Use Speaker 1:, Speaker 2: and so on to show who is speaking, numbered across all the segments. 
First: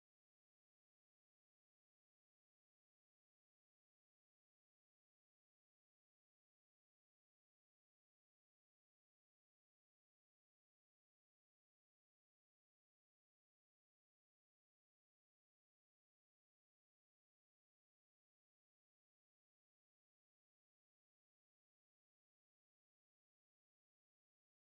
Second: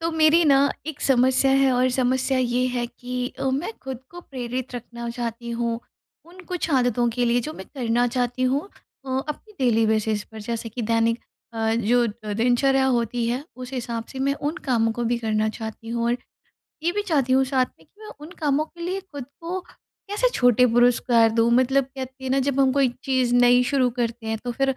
Speaker 1: तो मेरी ना एक समस्या है, और समस्या ये है कि मैं खुद को प्रेरित रखना चाहती हूँ उन कुछ आदतों के लिए जो मैं करना चाहती हूँ अपनी डेली बेसिस पर, जैसे कि दैनिक जो दिनचर्या होती है उस हिसाब से मैं उन कामों को भी करना चाहती हूँ, और ये भी चाहती हूँ साथ में कि मैं उन कामों के लिए खुद को कैसे छोटे पुरस्कार दूँ। मतलब कहते हैं ना, जब हम कोई चीज़ नई शुरू करते हैं तो फिर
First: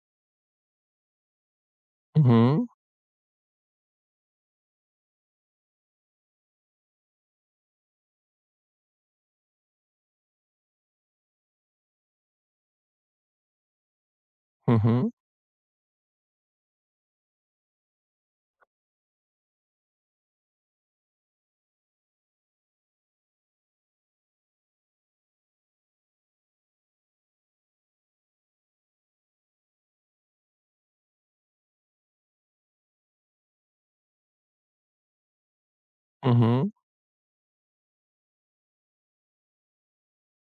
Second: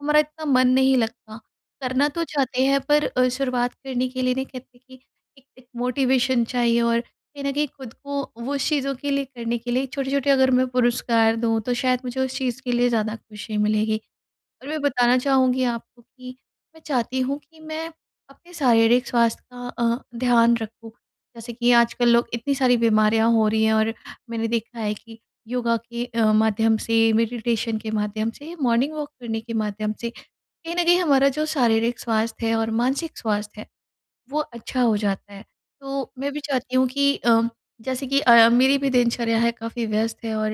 Speaker 1: हमारा इतना मन नहीं लगता। करना तो
Speaker 2: हुँ,
Speaker 1: चाहते
Speaker 2: हुँ।
Speaker 1: हैं पर शुरुआत करने के लिए नहीं कहते कि एक एक मोटिवेशन चाहिए, और कहीं न कहीं खुद को वो उस चीज़ों के लिए करने के लिए छोटे-छोटे अगर मैं पुरस्कार दूँ तो शायद मुझे उस चीज़ के लिए ज़्यादा खुशी मिलेगी। और
Speaker 2: हुँ,
Speaker 1: मैं
Speaker 2: हुँ।
Speaker 1: बताना चाहूँगी आपको कि मैं चाहती हूँ कि मैं अपने शारीरिक स्वास्थ्य का ध्यान रखूँ। जैसे कि आजकल लोग इतनी सारी बीमारियाँ हो रही हैं, और मैंने देखा है कि योगा के माध्यम से, मेडिटेशन के माध्यम से, मॉर्निंग वॉक करने के माध्यम से, कहीं न कहीं हमारा जो शारीरिक स्वास्थ्य है और मानसिक स्वास्थ्य है वो अच्छा हो जाता है। तो मैं
Speaker 2: हुँ,
Speaker 1: भी
Speaker 2: हुँ।
Speaker 1: चाहती हूँ कि जैसे कि मेरी भी दिनचर्या है, काफ़ी व्यस्त है, और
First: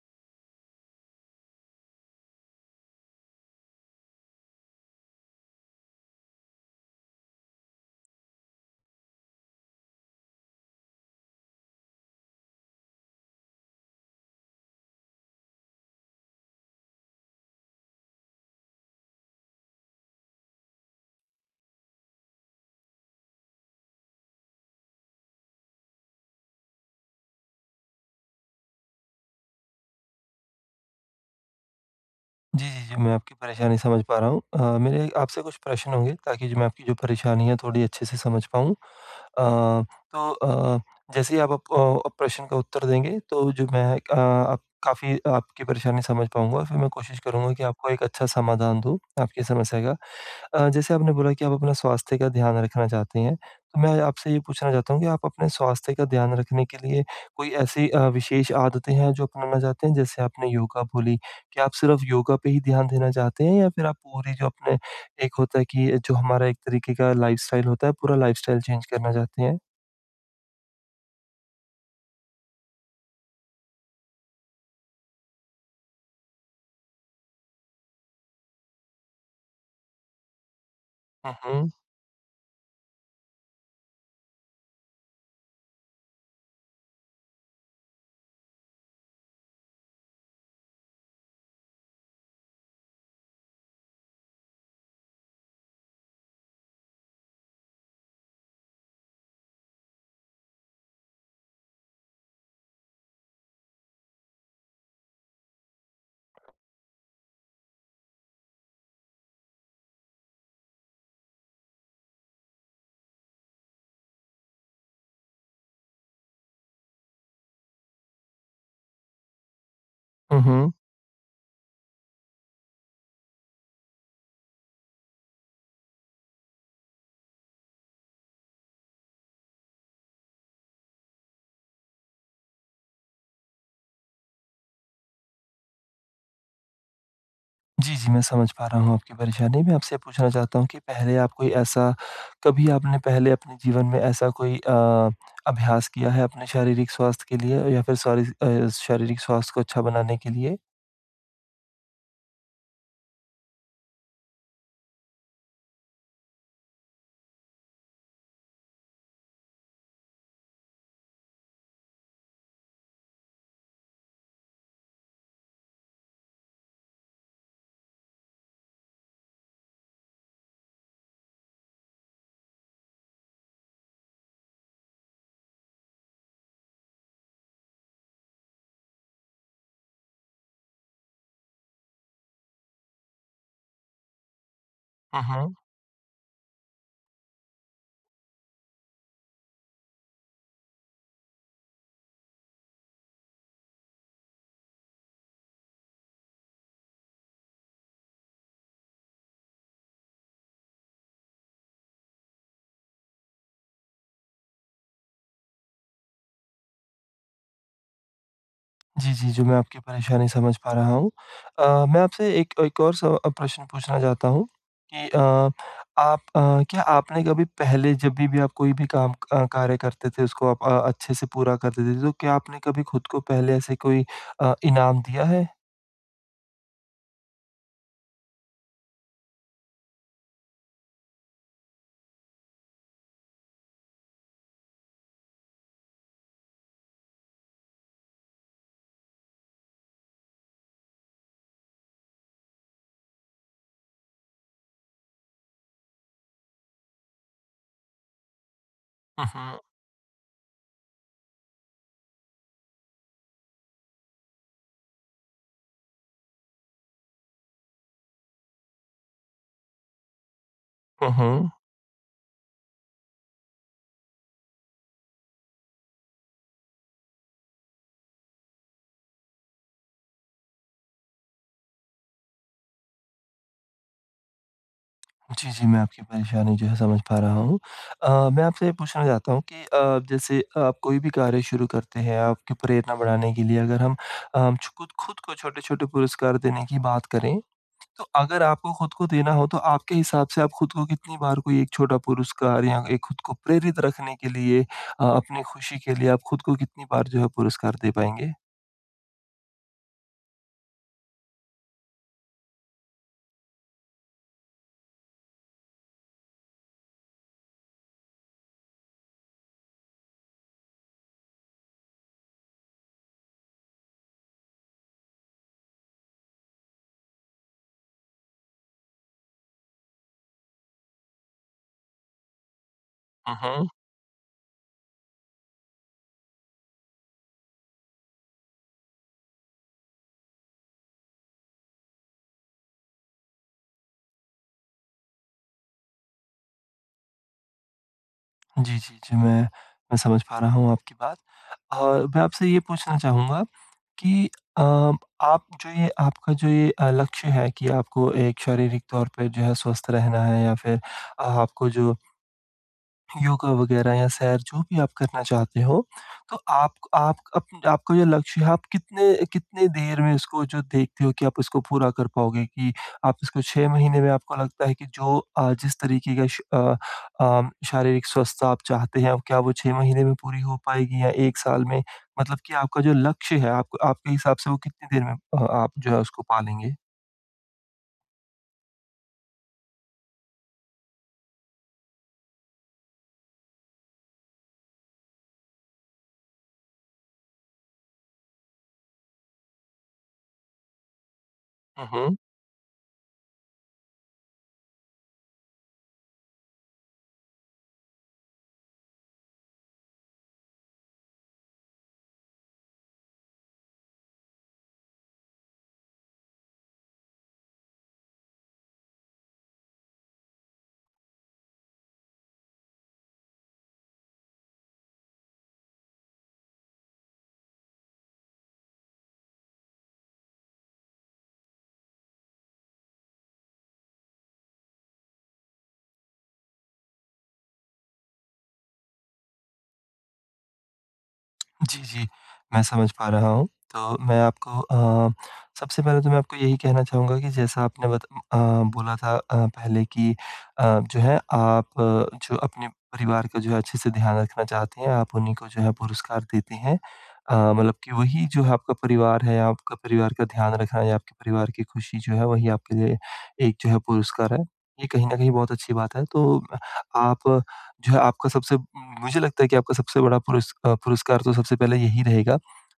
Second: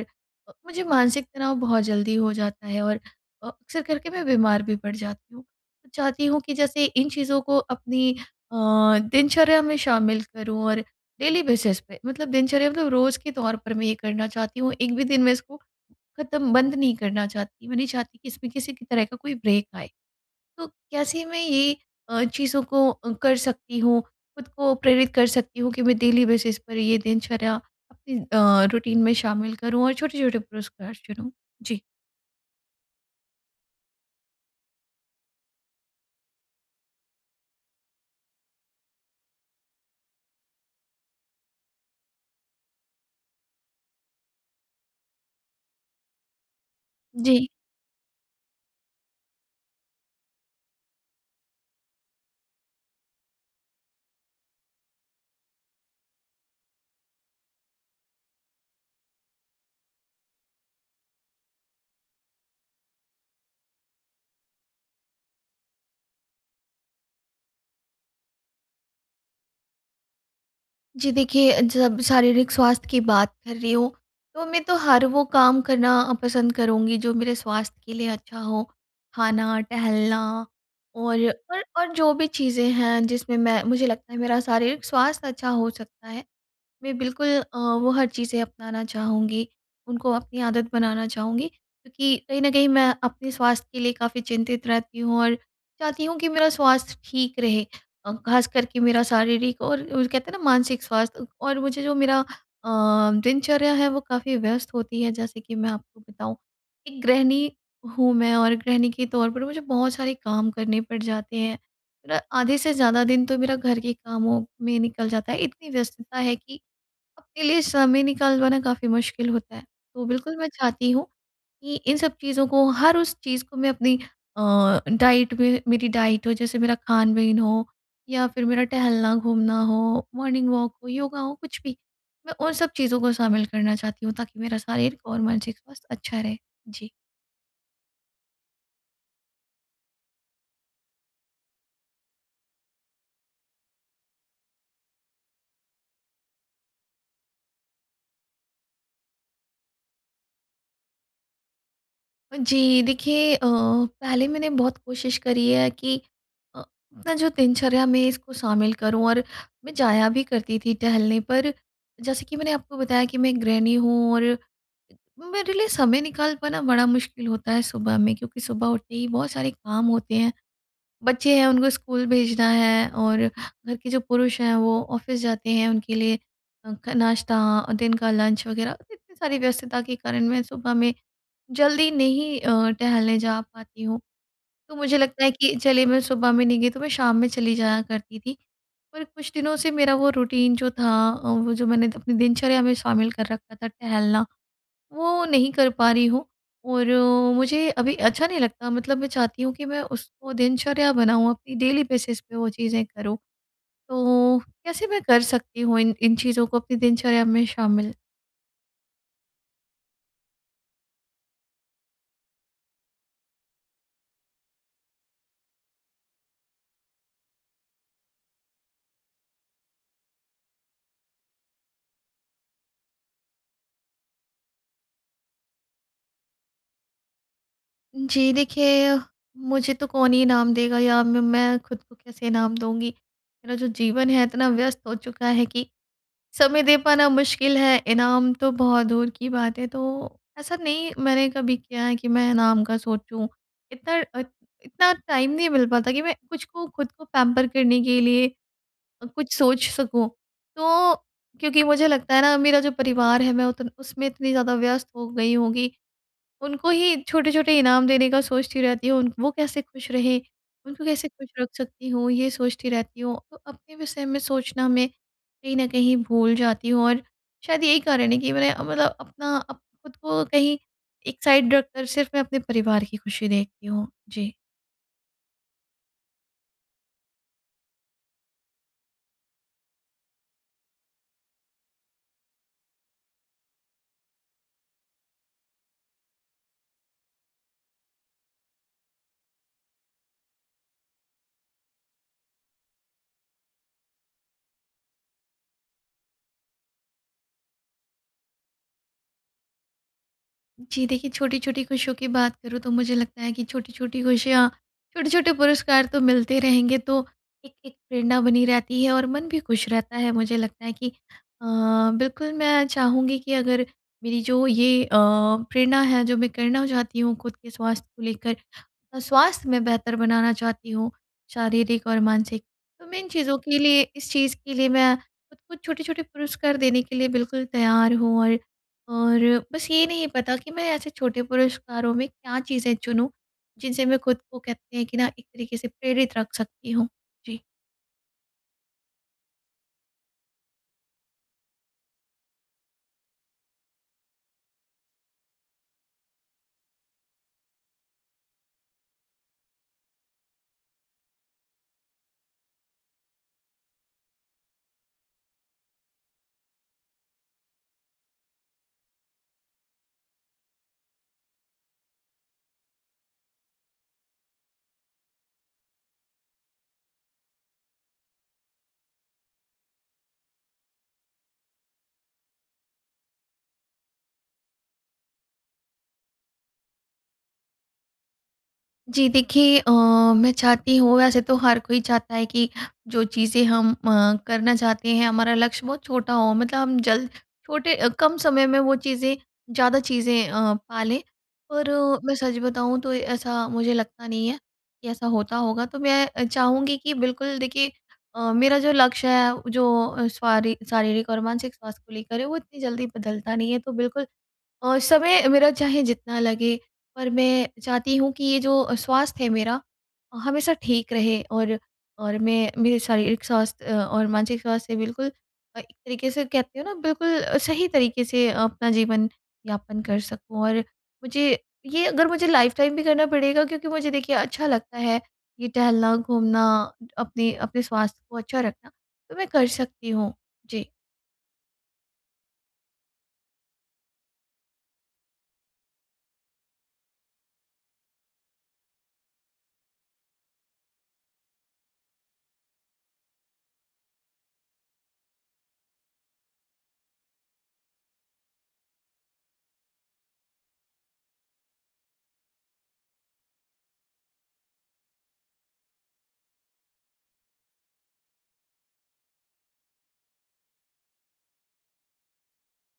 Speaker 1: मुझे मानसिक तनाव बहुत जल्दी हो जाता है, और अक्सर करके मैं बीमार भी पड़ जाती हूँ। तो चाहती हूँ कि जैसे इन चीज़ों को अपनी अ, दिनचर्या में शामिल करूँ, और डेली बेसिस पे मतलब दिनचर्या मतलब रोज़ के तौर पर मैं ये करना चाहती हूँ। एक भी दिन मैं इसको खत्म बंद नहीं करना चाहती। मैं नहीं चाहती कि इसमें किसी की तरह का कोई ब्रेक आए। तो कैसे मैं ये चीज़ों को कर सकती हूँ, खुद को प्रेरित कर सकती हूँ कि मैं डेली बेसिस पर ये दिनचर्या अपनी रूटीन में शामिल करूँ और छोटे-छोटे पुरस्कार चुनूँ? जी।
Speaker 2: जी, जी, जी, मैं आपकी परेशानी समझ पा रहा हूँ। मेरे आपसे कुछ प्रश्न होंगे ताकि जो मैं आपकी जो परेशानी है थोड़ी अच्छे से समझ पाऊँ। तो जैसे ही आप प्रश्न का उत्तर देंगे तो जो मैं आप काफ़ी आपकी परेशानी समझ पाऊँगा, फिर मैं कोशिश
Speaker 1: जी।
Speaker 2: करूँगा कि आपको एक अच्छा समाधान दूँ आपकी समस्या का। जैसे आपने बोला कि आप अपना स्वास्थ्य का ध्यान रखना चाहते हैं, तो मैं आपसे ये पूछना चाहता हूँ कि आप अपने स्वास्थ्य का ध्यान रखने के लिए कोई ऐसी विशेष आदतें हैं जो अपनाना चाहते हैं? जैसे आपने योगा बोली, क्या आप सिर्फ़ योगा पे ही ध्यान देना चाहते हैं या फिर आप पूरी जो अपने एक होता है कि जो हमारा एक तरीके का लाइफ़स्टाइल होता है, पूरा लाइफ़स्टाइल चेंज करना चाहते हैं?
Speaker 1: जी, देखिए, जब शारीरिक स्वास्थ्य की बात कर रही हूँ, तो मैं तो हर वो काम करना पसंद करूँगी जो मेरे स्वास्थ्य के लिए अच्छा हो। खाना, टहलना और
Speaker 2: हुँ, हुँ।
Speaker 1: जो भी चीज़ें हैं जिसमें मैं मुझे लगता है मेरा शारीरिक स्वास्थ्य अच्छा हो सकता है, मैं बिल्कुल वो हर चीज़ें अपनाना चाहूँगी, उनको अपनी आदत बनाना चाहूँगी, क्योंकि कहीं न कहीं मैं अपने स्वास्थ्य के लिए काफ़ी चिंतित रहती हूँ और चाहती हूँ कि मेरा स्वास्थ्य ठीक रहे। ख़ास करके मेरा शारीरिक और वो कहते हैं ना मानसिक स्वास्थ्य, और मुझे जो मेरा अ, दिनचर्या है वो काफ़ी व्यस्त होती है। जैसे कि मैं आपको बताऊँ, एक गृहिणी हूँ मैं, और गृहिणी के तौर पर मुझे बहुत सारे काम करने पड़ जाते हैं। मेरा आधे से ज़्यादा दिन तो मेरा घर के कामों में निकल जाता है, इतनी व्यस्तता है कि अपने लिए समय निकालवाना काफ़ी मुश्किल होता है। तो बिल्कुल
Speaker 2: हुँ,
Speaker 1: मैं
Speaker 2: हुँ।
Speaker 1: चाहती हूँ कि इन सब चीज़ों को, हर उस चीज़ को मैं अपनी डाइट में, मेरी डाइट हो जैसे, मेरा खान-पीन हो या फिर मेरा टहलना-घूमना हो, मॉर्निंग वॉक हो, योगा हो, कुछ भी। मैं उन सब चीज़ों को शामिल करना चाहती हूँ ताकि मेरा शारीरिक और मानसिक स्वास्थ्य अच्छा रहे। जी।
Speaker 2: जी, जी, मैं समझ पा रहा हूँ आपकी परेशानी। मैं आपसे पूछना चाहता हूँ कि पहले आप कोई ऐसा कभी आपने पहले अपने जीवन में ऐसा कोई अभ्यास किया है अपने शारीरिक स्वास्थ्य के लिए या फिर सॉरी शारीरिक स्वास्थ्य को अच्छा बनाने के लिए?
Speaker 1: जी देखिए, पहले मैंने बहुत कोशिश करी है कि अपना जो दिनचर्या में इसको शामिल करूं, और मैं जाया भी करती थी टहलने पर, जैसे कि मैंने आपको बताया कि मैं गृहिणी हूं, और मेरे लिए समय निकाल पाना बड़ा मुश्किल होता है सुबह में, क्योंकि सुबह उठते ही बहुत सारे काम होते हैं, बच्चे हैं उनको स्कूल भेजना है, और घर के जो पुरुष हैं वो ऑफिस जाते हैं, उनके लिए नाश्ता, दिन का लंच वगैरह, इतनी सारी व्यस्तता के कारण मैं सुबह में जल्दी नहीं टहलने जा पाती हूँ। तो मुझे
Speaker 2: हुँ,
Speaker 1: लगता है कि
Speaker 2: हुँ।
Speaker 1: चलिए, मैं सुबह में नहीं गई तो मैं शाम में चली जाया करती थी। पर कुछ दिनों से मेरा वो रूटीन जो था, वो जो मैंने अपनी दिनचर्या में शामिल कर रखा था, टहलना, वो नहीं कर पा रही हूँ, और मुझे अभी अच्छा नहीं लगता। मतलब मैं चाहती हूँ कि मैं उसको दिनचर्या बनाऊँ, अपनी डेली बेसिस पे वो चीज़ें करूँ। तो कैसे मैं कर सकती हूँ इन इन चीज़ों को अपनी दिनचर्या में शामिल?
Speaker 2: जी, जी, जी, मैं आपकी परेशानी समझ पा रहा हूँ। मैं आपसे एक एक और प्रश्न पूछना चाहता हूँ कि आप क्या आपने कभी पहले जब भी आप कोई भी काम कार्य करते थे, उसको आप अच्छे से पूरा करते थे, तो क्या आपने कभी खुद को पहले ऐसे कोई इनाम दिया है?
Speaker 1: जी देखिए, मुझे तो कौन ही नाम देगा, या मैं खुद को कैसे नाम दूँगी। मेरा जो जीवन है इतना व्यस्त हो चुका है कि समय दे पाना मुश्किल है, इनाम तो बहुत दूर की बात है। तो ऐसा नहीं मैंने कभी किया है कि मैं इनाम का सोचूँ। इतना अ, इतना टाइम नहीं मिल पाता कि मैं कुछ को खुद को पैम्पर करने के लिए
Speaker 2: हुँ,
Speaker 1: कुछ
Speaker 2: हुँ।
Speaker 1: सोच सकूँ। तो क्योंकि मुझे लगता है ना, मेरा जो परिवार है मैं उतन उसमें इतनी ज़्यादा व्यस्त हो गई होंगी, उनको ही छोटे-छोटे इनाम देने का सोचती रहती हूँ, उन वो कैसे खुश रहें, उनको कैसे
Speaker 2: हुँ,
Speaker 1: खुश रख
Speaker 2: हुँ।
Speaker 1: सकती हूँ, ये सोचती रहती हूँ। तो अपने विषय में सोचना मैं कहीं न कहीं भूल जाती हूँ, और शायद यही कारण है कि मैंने मतलब अपना अप खुद को कहीं एक साइड रखकर सिर्फ़ मैं अपने परिवार की खुशी देखती हूँ। जी।
Speaker 2: जी, जी, मैं आपकी परेशानी जो है समझ पा रहा हूँ। मैं आपसे ये पूछना चाहता हूँ कि जैसे आप कोई भी कार्य शुरू करते हैं, आपकी प्रेरणा बढ़ाने के लिए अगर हम अ, छ खुद खुद को छोटे-छोटे पुरस्कार देने की बात करें, तो अगर आपको खुद को देना हो, तो आपके हिसाब से आप खुद को कितनी बार कोई एक छोटा पुरस्कार या एक खुद को प्रेरित रखने के लिए अपनी खुशी के लिए आप खुद को कितनी बार जो है पुरस्कार दे पाएँगे?
Speaker 1: जी देखिए, छोटी-छोटी खुशियों की बात करूँ तो मुझे लगता है कि छोटी-छोटी खुशियाँ, छोटे-छोटे पुरस्कार तो मिलते रहेंगे, तो एक-एक प्रेरणा बनी रहती है और मन भी खुश रहता है। मुझे लगता है कि अ, बिल्कुल मैं चाहूँगी कि अगर मेरी जो ये प्रेरणा है जो मैं करना चाहती हूँ खुद के स्वास्थ्य को लेकर, अपना स्वास्थ्य मैं बेहतर बनाना चाहती हूँ, शारीरिक और मानसिक। तो मैं इन
Speaker 2: हुँ,
Speaker 1: चीज़ों के
Speaker 2: हुँ।
Speaker 1: लिए, इस चीज़ के लिए मैं खुद को छोटे-छोटे पुरस्कार देने के लिए बिल्कुल तैयार हूँ, और बस ये नहीं पता कि मैं ऐसे छोटे पुरस्कारों में क्या चीज़ें चुनूँ, जिनसे मैं खुद को, कहते हैं कि ना, एक तरीके से प्रेरित रख सकती हूँ। जी।
Speaker 2: जी, जी, जी, मैं समझ पा रहा हूँ आपकी बात। और मैं आपसे ये पूछना चाहूँगा कि अ, आप जो ये आपका जो ये लक्ष्य है कि आपको एक शारीरिक तौर पे जो है स्वस्थ रहना है या फिर आपको जो योगा वगैरह या सैर जो भी आप करना चाहते हो, तो आप अप आपका जो लक्ष्य है, आप कितने कितने देर में इसको जो देखते हो कि आप इसको पूरा कर पाओगे कि आप इसको 6 महीने में आपको लगता है कि जो जिस तरीके का शारीरिक स्वस्थता आप चाहते हैं, क्या वो 6 महीने में पूरी हो पाएगी या 1 साल में? मतलब कि आपका जो लक्ष्य है, आप आपके हिसाब से वो कितनी देर में आप जो है उसको पालेंगे?
Speaker 1: जी देखिए, मैं चाहती हूँ, वैसे तो हर कोई चाहता है कि जो चीज़ें हम करना चाहते हैं हमारा लक्ष्य बहुत छोटा हो, मतलब हम जल्द छोटे कम समय में वो चीज़ें, ज़्यादा चीज़ें पा लें, पर
Speaker 2: हुँ,
Speaker 1: मैं
Speaker 2: हुँ।
Speaker 1: सच बताऊँ तो ऐसा मुझे लगता नहीं है कि ऐसा होता होगा। तो मैं चाहूँगी कि, बिल्कुल देखिए, मेरा जो लक्ष्य है, जो अ, स्वारी शारीरिक और मानसिक स्वास्थ्य को लेकर है, वो इतनी जल्दी बदलता नहीं है, तो बिल्कुल, और समय मेरा चाहे जितना लगे, पर मैं चाहती हूँ कि ये जो स्वास्थ्य है मेरा हमेशा ठीक रहे, और मैं मेरे शारीरिक स्वास्थ्य और मानसिक स्वास्थ्य से बिल्कुल एक तरीके से कहते हो ना, बिल्कुल सही तरीके से अपना जीवन यापन कर सकूं, और मुझे ये, अगर मुझे लाइफ टाइम भी करना पड़ेगा, क्योंकि मुझे देखिए अच्छा लगता है ये टहलना घूमना, अपने अपने स्वास्थ्य को अच्छा रखना, तो मैं कर सकती हूँ। जी।
Speaker 2: जी, जी। मैं समझ पा रहा हूँ। तो मैं आपको सबसे पहले तो मैं आपको यही कहना चाहूँगा कि जैसा आपने बोला था पहले कि अ, जो है आप जो अपने परिवार का जो है अच्छे से ध्यान रखना चाहते हैं, आप उन्हीं को जो है पुरस्कार देते हैं। मतलब कि वही जो है, आपका परिवार का ध्यान रखना या आपके परिवार की खुशी जो है वही आपके लिए एक जो है पुरस्कार है। ये कहीं न कहीं बहुत अच्छी बात है। तो आप जो है आपका सबसे मुझे लगता है कि आपका सबसे बड़ा पुरस्कार तो सबसे पहले यही रहेगा।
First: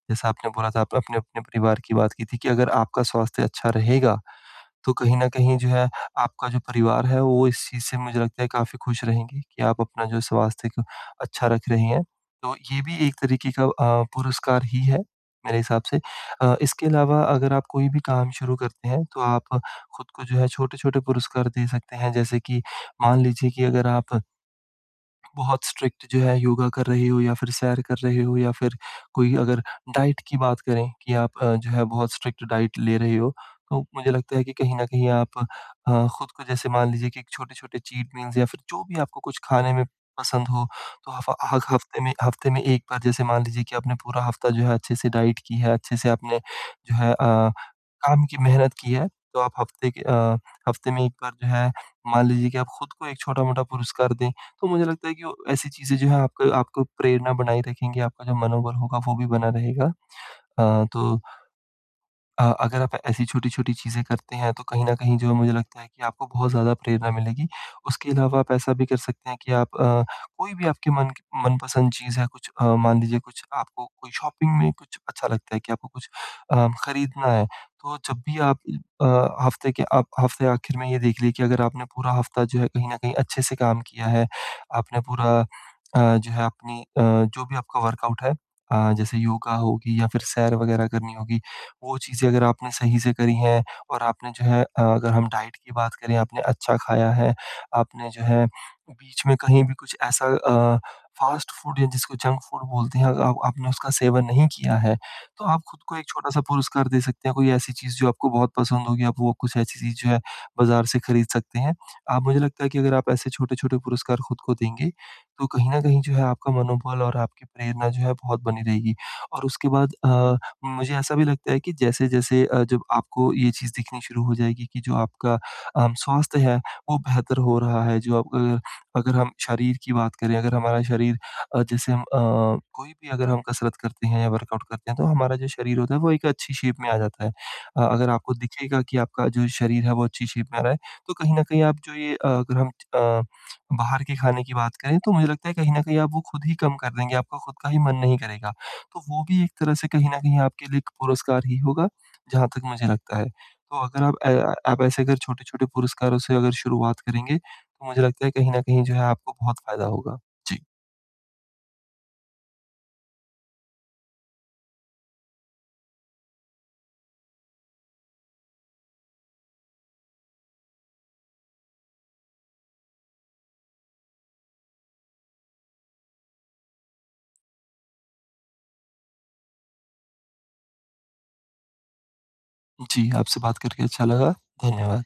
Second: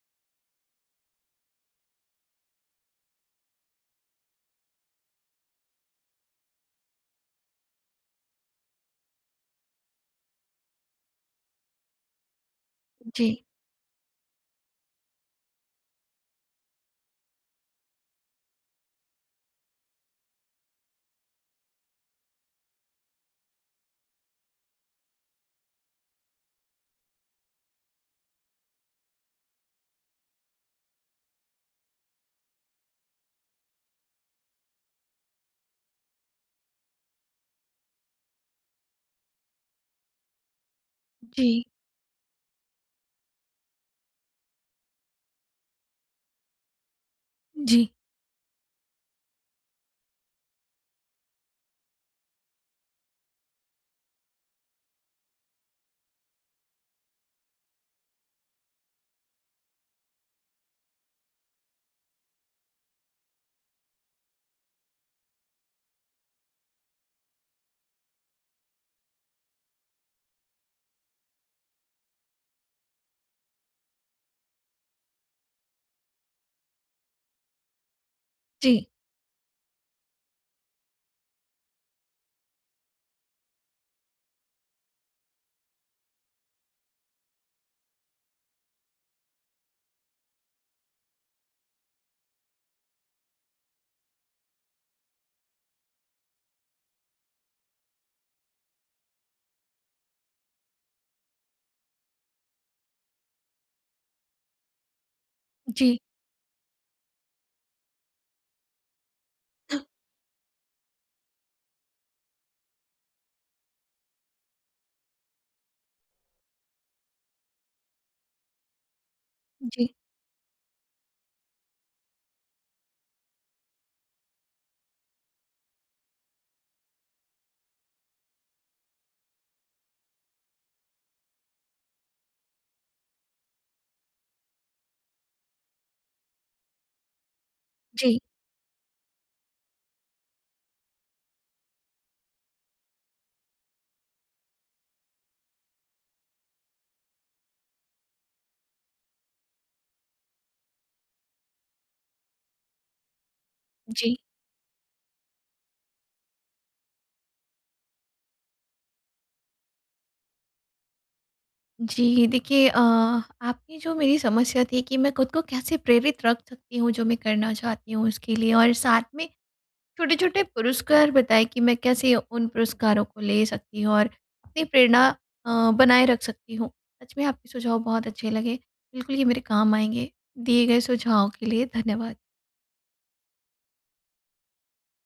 Speaker 2: जैसा आपने बोला था आप अपने अपने परिवार की बात की थी कि अगर आपका स्वास्थ्य अच्छा रहेगा, तो कहीं न कहीं जो है आपका जो परिवार है वो इस चीज़ से मुझे लगता है काफ़ी खुश रहेंगे कि आप अपना जो स्वास्थ्य को अच्छा रख रहे हैं। तो ये भी एक
Speaker 1: जी,
Speaker 2: तरीके का पुरस्कार ही है मेरे हिसाब से। इसके अलावा अगर आप कोई भी काम शुरू करते हैं तो आप खुद को जो है छोटे-छोटे पुरस्कार दे सकते हैं। जैसे कि मान लीजिए कि अगर आप बहुत स्ट्रिक्ट जो है योगा कर रहे हो या फिर सैर कर रहे हो या फिर कोई अगर डाइट की बात करें कि आप जो है बहुत स्ट्रिक्ट डाइट ले रहे हो, तो मुझे लगता है कि कहीं न कहीं आप खुद को जैसे मान लीजिए कि छोटे-छोटे चीट मील्स या फिर जो भी आपको कुछ खाने में पसंद हो, तो
Speaker 1: जी,
Speaker 2: हफ़्ते में 1 बार जैसे मान लीजिए कि आपने पूरा हफ़्ता जो है अच्छे से डाइट की है, अच्छे से आपने जो है
Speaker 1: जी,
Speaker 2: काम की मेहनत की है, तो आप हफ़्ते के हफ़्ते में 1 बार जो है मान लीजिए कि आप खुद को एक छोटा-मोटा पुरस्कार दें तो मुझे लगता है कि वो ऐसी चीज़ें जो है आपको आपको प्रेरणा बनाए रखेंगी, आपका जो मनोबल होगा वो भी बना रहेगा। तो अगर आप ऐसी छोटी-छोटी चीज़ें करते हैं, तो कहीं न कहीं जो मुझे लगता है कि आपको बहुत ज़्यादा प्रेरणा मिलेगी। उसके अलावा आप ऐसा भी कर सकते हैं कि आप कोई भी आपके मन की मनपसंद चीज़ है, कुछ मान लीजिए कुछ आपको कोई शॉपिंग में कुछ अच्छा लगता है कि आपको कुछ खरीदना है, तो जब भी आप
Speaker 1: जी,
Speaker 2: अ, हफ़्ते के आप हफ़्ते आखिर में ये देख लिए कि अगर आपने पूरा हफ़्ता जो है कहीं न कहीं अच्छे से काम किया है, आपने पूरा जो है अपनी जो भी आपका वर्कआउट है जैसे योगा होगी या फिर सैर वगैरह करनी होगी वो चीज़ें अगर आपने सही से करी हैं और आपने जो है अगर हम डाइट की बात करें आपने अच्छा खाया है, आपने जो है बीच में कहीं भी कुछ ऐसा फ़ास्ट फूड या जिसको जंक फूड बोलते हैं अगर आप आपने उसका सेवन नहीं किया है, तो आप खुद को
Speaker 1: जी,
Speaker 2: एक छोटा-सा पुरस्कार दे सकते हैं, कोई ऐसी चीज़ जो आपको बहुत पसंद होगी, आप वो कुछ ऐसी चीज़ जो है बाज़ार से खरीद सकते हैं। आप मुझे लगता है कि अगर आप ऐसे छोटे-छोटे पुरस्कार खुद को देंगे, तो कहीं न कहीं जो है आपका मनोबल और आपकी प्रेरणा जो है बहुत बनी रहेगी और उसके बाद
Speaker 1: जी,
Speaker 2: मुझे ऐसा भी लगता है कि जैसे-जैसे जब आपको ये चीज़ दिखनी शुरू हो जाएगी कि जो आपका स्वास्थ्य है, वो बेहतर हो रहा है, जो आप अगर हम शरीर की बात करें, अगर हमारा शरीर जैसे हम कोई भी अगर हम कसरत करते हैं या वर्कआउट करते हैं, तो हमारा जो शरीर होता है, वो एक अच्छी शेप में आ जाता है। अगर
Speaker 1: जी,
Speaker 2: आपको दिखेगा कि आपका जो शरीर है, वो अच्छी शेप में आ रहा है, तो कहीं न कहीं आप जो ये अगर हम अ, बाहर के खाने की बात करें, तो मुझे लगता है कहीं न कहीं आप वो खुद ही कम कर देंगे, आपका खुद का ही मन नहीं करेगा। तो वो भी एक तरह से कहीं न कहीं आपके लिए एक पुरस्कार ही होगा, जहाँ तक मुझे लगता है। तो अगर
Speaker 1: जी,
Speaker 2: आप ऐसे अगर छोटे-छोटे पुरस्कारों से अगर शुरुआत करेंगे, तो मुझे लगता है कहीं न कहीं जो है आपको बहुत फ़ायदा होगा। जी।
Speaker 1: जी, देखिए, आपकी जो, मेरी समस्या थी कि मैं खुद को कैसे प्रेरित रख सकती हूँ, जो मैं करना चाहती हूँ उसके लिए, और साथ में छोटे-छोटे पुरस्कार बताएँ कि मैं कैसे उन पुरस्कारों को ले सकती हूँ और अपनी प्रेरणा बनाए रख सकती हूँ। सच में आपके सुझाव बहुत अच्छे लगे। बिल्कुल ये मेरे काम आएँगे। दिए गए सुझावों के लिए धन्यवाद।
Speaker 2: जी, आपसे बात करके अच्छा लगा। धन्यवाद।